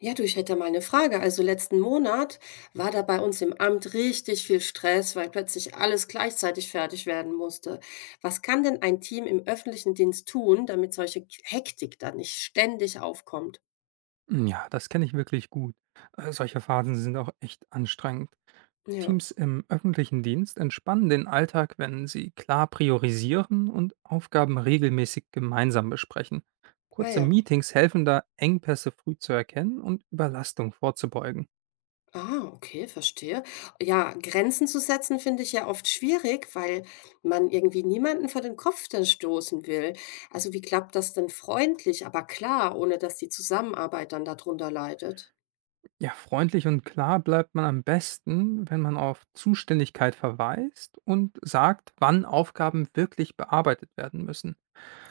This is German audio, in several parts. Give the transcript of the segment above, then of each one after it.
Ja, du, ich hätte mal eine Frage. Also, letzten Monat war da bei uns im Amt richtig viel Stress, weil plötzlich alles gleichzeitig fertig werden musste. Was kann denn ein Team im öffentlichen Dienst tun, damit solche Hektik dann nicht ständig aufkommt? Hm, ja, das kenne ich wirklich gut. Solche Phasen sind auch echt anstrengend. Ja. Teams im öffentlichen Dienst entspannen den Alltag, wenn sie klar priorisieren und Aufgaben regelmäßig gemeinsam besprechen. Ah Kurze ja. Meetings helfen da, Engpässe früh zu erkennen und Überlastung vorzubeugen. Ah, okay, verstehe. Ja, Grenzen zu setzen finde ich ja oft schwierig, weil man irgendwie niemanden vor den Kopf dann stoßen will. Also, wie klappt das denn freundlich, aber klar, ohne dass die Zusammenarbeit dann darunter leidet? Ja, freundlich und klar bleibt man am besten, wenn man auf Zuständigkeit verweist und sagt, wann Aufgaben wirklich bearbeitet werden müssen.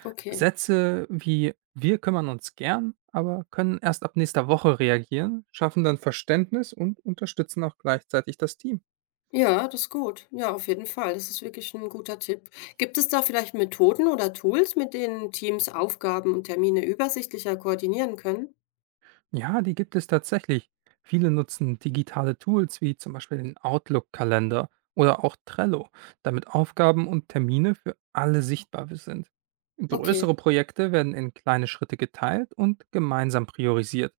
Okay. Sätze wie „Wir kümmern uns gern“, aber können erst ab nächster Woche reagieren, schaffen dann Verständnis und unterstützen auch gleichzeitig das Team. Ja, das ist gut. Ja, auf jeden Fall. Das ist wirklich ein guter Tipp. Gibt es da vielleicht Methoden oder Tools, mit denen Teams Aufgaben und Termine übersichtlicher koordinieren können? Ja, die gibt es tatsächlich. Viele nutzen digitale Tools wie zum Beispiel den Outlook-Kalender oder auch Trello, damit Aufgaben und Termine für alle sichtbar sind. Okay. Größere Projekte werden in kleine Schritte geteilt und gemeinsam priorisiert.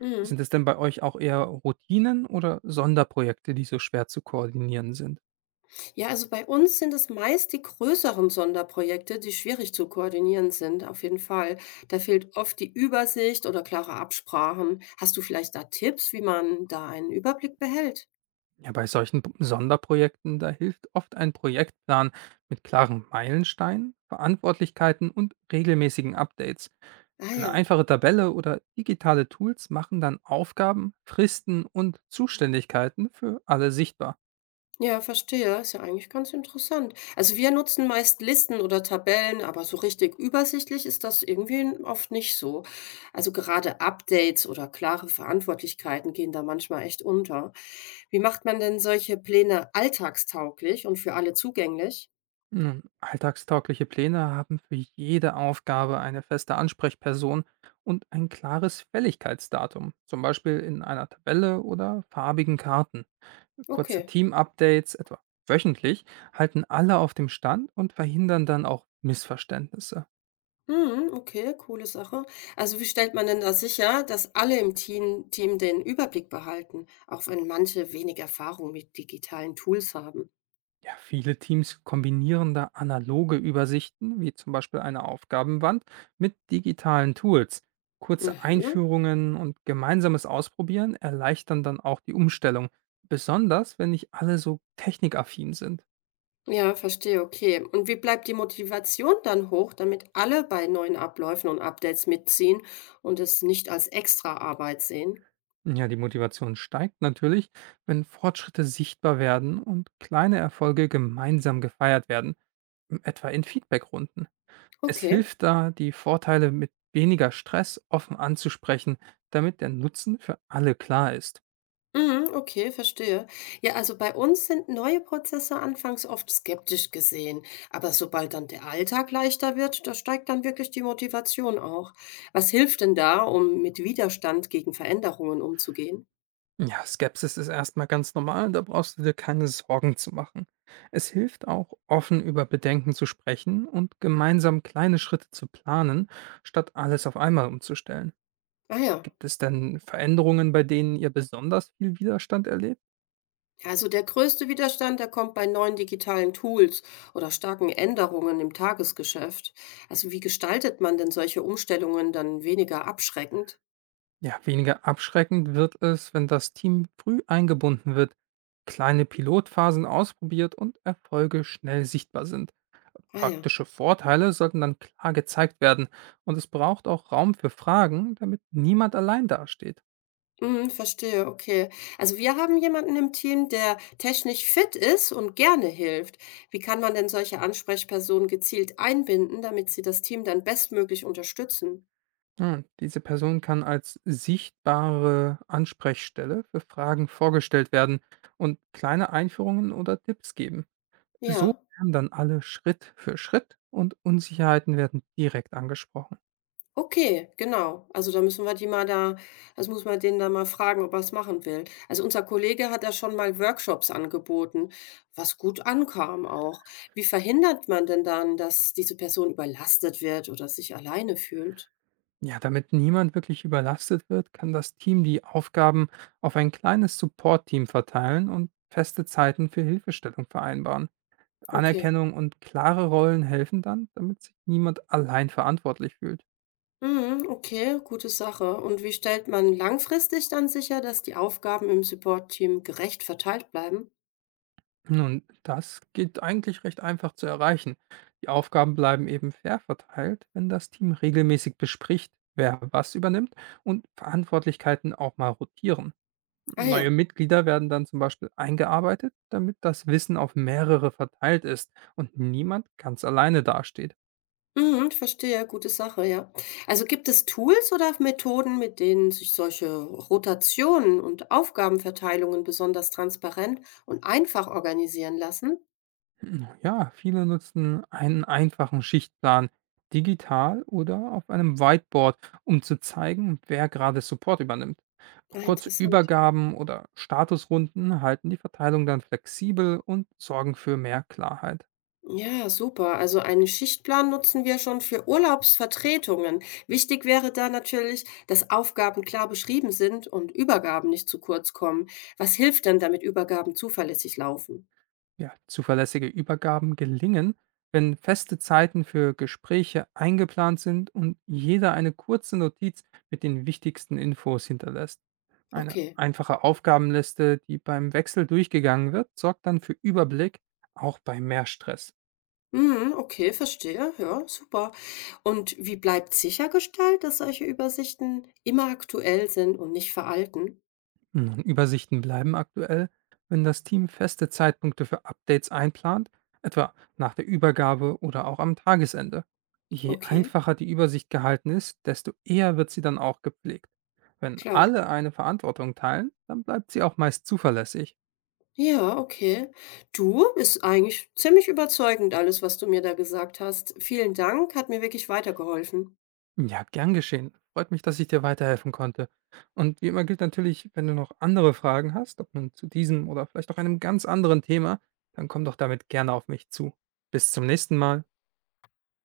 Mhm. Sind es denn bei euch auch eher Routinen oder Sonderprojekte, die so schwer zu koordinieren sind? Ja, also bei uns sind es meist die größeren Sonderprojekte, die schwierig zu koordinieren sind, auf jeden Fall. Da fehlt oft die Übersicht oder klare Absprachen. Hast du vielleicht da Tipps, wie man da einen Überblick behält? Ja, bei solchen Sonderprojekten, da hilft oft ein Projektplan mit klaren Meilensteinen, Verantwortlichkeiten und regelmäßigen Updates. Ah Eine ja. einfache Tabelle oder digitale Tools machen dann Aufgaben, Fristen und Zuständigkeiten für alle sichtbar. Ja, verstehe. Ist ja eigentlich ganz interessant. Also wir nutzen meist Listen oder Tabellen, aber so richtig übersichtlich ist das irgendwie oft nicht so. Also gerade Updates oder klare Verantwortlichkeiten gehen da manchmal echt unter. Wie macht man denn solche Pläne alltagstauglich und für alle zugänglich? Nun, alltagstaugliche Pläne haben für jede Aufgabe eine feste Ansprechperson und ein klares Fälligkeitsdatum, zum Beispiel in einer Tabelle oder farbigen Karten. Kurze Okay. Team-Updates, etwa wöchentlich, halten alle auf dem Stand und verhindern dann auch Missverständnisse. Mhm, okay, coole Sache. Also wie stellt man denn da sicher, dass alle im Team den Überblick behalten, auch wenn manche wenig Erfahrung mit digitalen Tools haben? Ja, viele Teams kombinieren da analoge Übersichten, wie zum Beispiel eine Aufgabenwand, mit digitalen Tools. Kurze Mhm. Einführungen und gemeinsames Ausprobieren erleichtern dann auch die Umstellung, besonders wenn nicht alle so technikaffin sind. Ja, verstehe, okay. Und wie bleibt die Motivation dann hoch, damit alle bei neuen Abläufen und Updates mitziehen und es nicht als Extraarbeit sehen? Ja, die Motivation steigt natürlich, wenn Fortschritte sichtbar werden und kleine Erfolge gemeinsam gefeiert werden. Hm, etwa in Feedbackrunden. Es Okay. hilft da, die Vorteile mit weniger Stress offen anzusprechen, damit der Nutzen für alle klar ist. Mhm, okay, verstehe. Ja, also bei uns sind neue Prozesse anfangs oft skeptisch gesehen, aber sobald dann der Alltag leichter wird, da steigt dann wirklich die Motivation auch. Was hilft denn da, um mit Widerstand gegen Veränderungen umzugehen? Ja, Skepsis ist erstmal ganz normal, da brauchst du dir keine Sorgen zu machen. Es hilft auch, offen über Bedenken zu sprechen und gemeinsam kleine Schritte zu planen, statt alles auf einmal umzustellen. Ah ja. Gibt es denn Veränderungen, bei denen ihr besonders viel Widerstand erlebt? Also der größte Widerstand, der kommt bei neuen digitalen Tools oder starken Änderungen im Tagesgeschäft. Also wie gestaltet man denn solche Umstellungen dann weniger abschreckend? Ja, weniger abschreckend wird es, wenn das Team früh eingebunden wird, kleine Pilotphasen ausprobiert und Erfolge schnell sichtbar sind. Ah ja. Praktische Vorteile sollten dann klar gezeigt werden und es braucht auch Raum für Fragen, damit niemand allein dasteht. Mhm, verstehe, okay. Also wir haben jemanden im Team, der technisch fit ist und gerne hilft. Wie kann man denn solche Ansprechpersonen gezielt einbinden, damit sie das Team dann bestmöglich unterstützen? Hm, diese Person kann als sichtbare Ansprechstelle für Fragen vorgestellt werden und kleine Einführungen oder Tipps geben. So Ja. lernen dann alle Schritt für Schritt und Unsicherheiten werden direkt angesprochen. Okay, genau. Also, da müssen wir die mal da das muss man den da mal fragen, ob er's machen will. Also, unser Kollege hat da schon mal Workshops angeboten, was gut ankam auch. Wie verhindert man denn dann, dass diese Person überlastet wird oder sich alleine fühlt? Ja, damit niemand wirklich überlastet wird, kann das Team die Aufgaben auf ein kleines Support-Team verteilen und feste Zeiten für Hilfestellung vereinbaren. Okay. Anerkennung und klare Rollen helfen dann, damit sich niemand allein verantwortlich fühlt. Mhm, okay, gute Sache. Und wie stellt man langfristig dann sicher, dass die Aufgaben im Support-Team gerecht verteilt bleiben? Nun, das geht eigentlich recht einfach zu erreichen. Die Aufgaben bleiben eben fair verteilt, wenn das Team regelmäßig bespricht, wer was übernimmt und Verantwortlichkeiten auch mal rotieren. Ah Neue ja. Mitglieder werden dann zum Beispiel eingearbeitet, damit das Wissen auf mehrere verteilt ist und niemand ganz alleine dasteht. Mhm, verstehe, gute Sache, ja. Also gibt es Tools oder Methoden, mit denen sich solche Rotationen und Aufgabenverteilungen besonders transparent und einfach organisieren lassen? Hm, ja, viele nutzen einen einfachen Schichtplan, digital oder auf einem Whiteboard, um zu zeigen, wer gerade Support übernimmt. Ah, Kurze interessant. Übergaben oder Statusrunden halten die Verteilung dann flexibel und sorgen für mehr Klarheit. Ja, super. Also einen Schichtplan nutzen wir schon für Urlaubsvertretungen. Wichtig wäre da natürlich, dass Aufgaben klar beschrieben sind und Übergaben nicht zu kurz kommen. Was hilft denn, damit Übergaben zuverlässig laufen? Ja, zuverlässige Übergaben gelingen, wenn feste Zeiten für Gespräche eingeplant sind und jeder eine kurze Notiz mit den wichtigsten Infos hinterlässt. Eine Okay. einfache Aufgabenliste, die beim Wechsel durchgegangen wird, sorgt dann für Überblick, auch bei mehr Stress. Mhm, okay, verstehe. Ja, super. Und wie bleibt sichergestellt, dass solche Übersichten immer aktuell sind und nicht veralten? Nun, Übersichten bleiben aktuell, wenn das Team feste Zeitpunkte für Updates einplant, etwa nach der Übergabe oder auch am Tagesende. Je Okay, einfacher die Übersicht gehalten ist, desto eher wird sie dann auch gepflegt. Wenn klar. alle eine Verantwortung teilen, dann bleibt sie auch meist zuverlässig. Ja, okay. Du, ist eigentlich ziemlich überzeugend alles, was du mir da gesagt hast. Vielen Dank, hat mir wirklich weitergeholfen. Ja, gern geschehen. Freut mich, dass ich dir weiterhelfen konnte. Und wie immer gilt natürlich, wenn du noch andere Fragen hast, ob nun zu diesem oder vielleicht auch einem ganz anderen Thema, dann komm doch damit gerne auf mich zu. Bis zum nächsten Mal.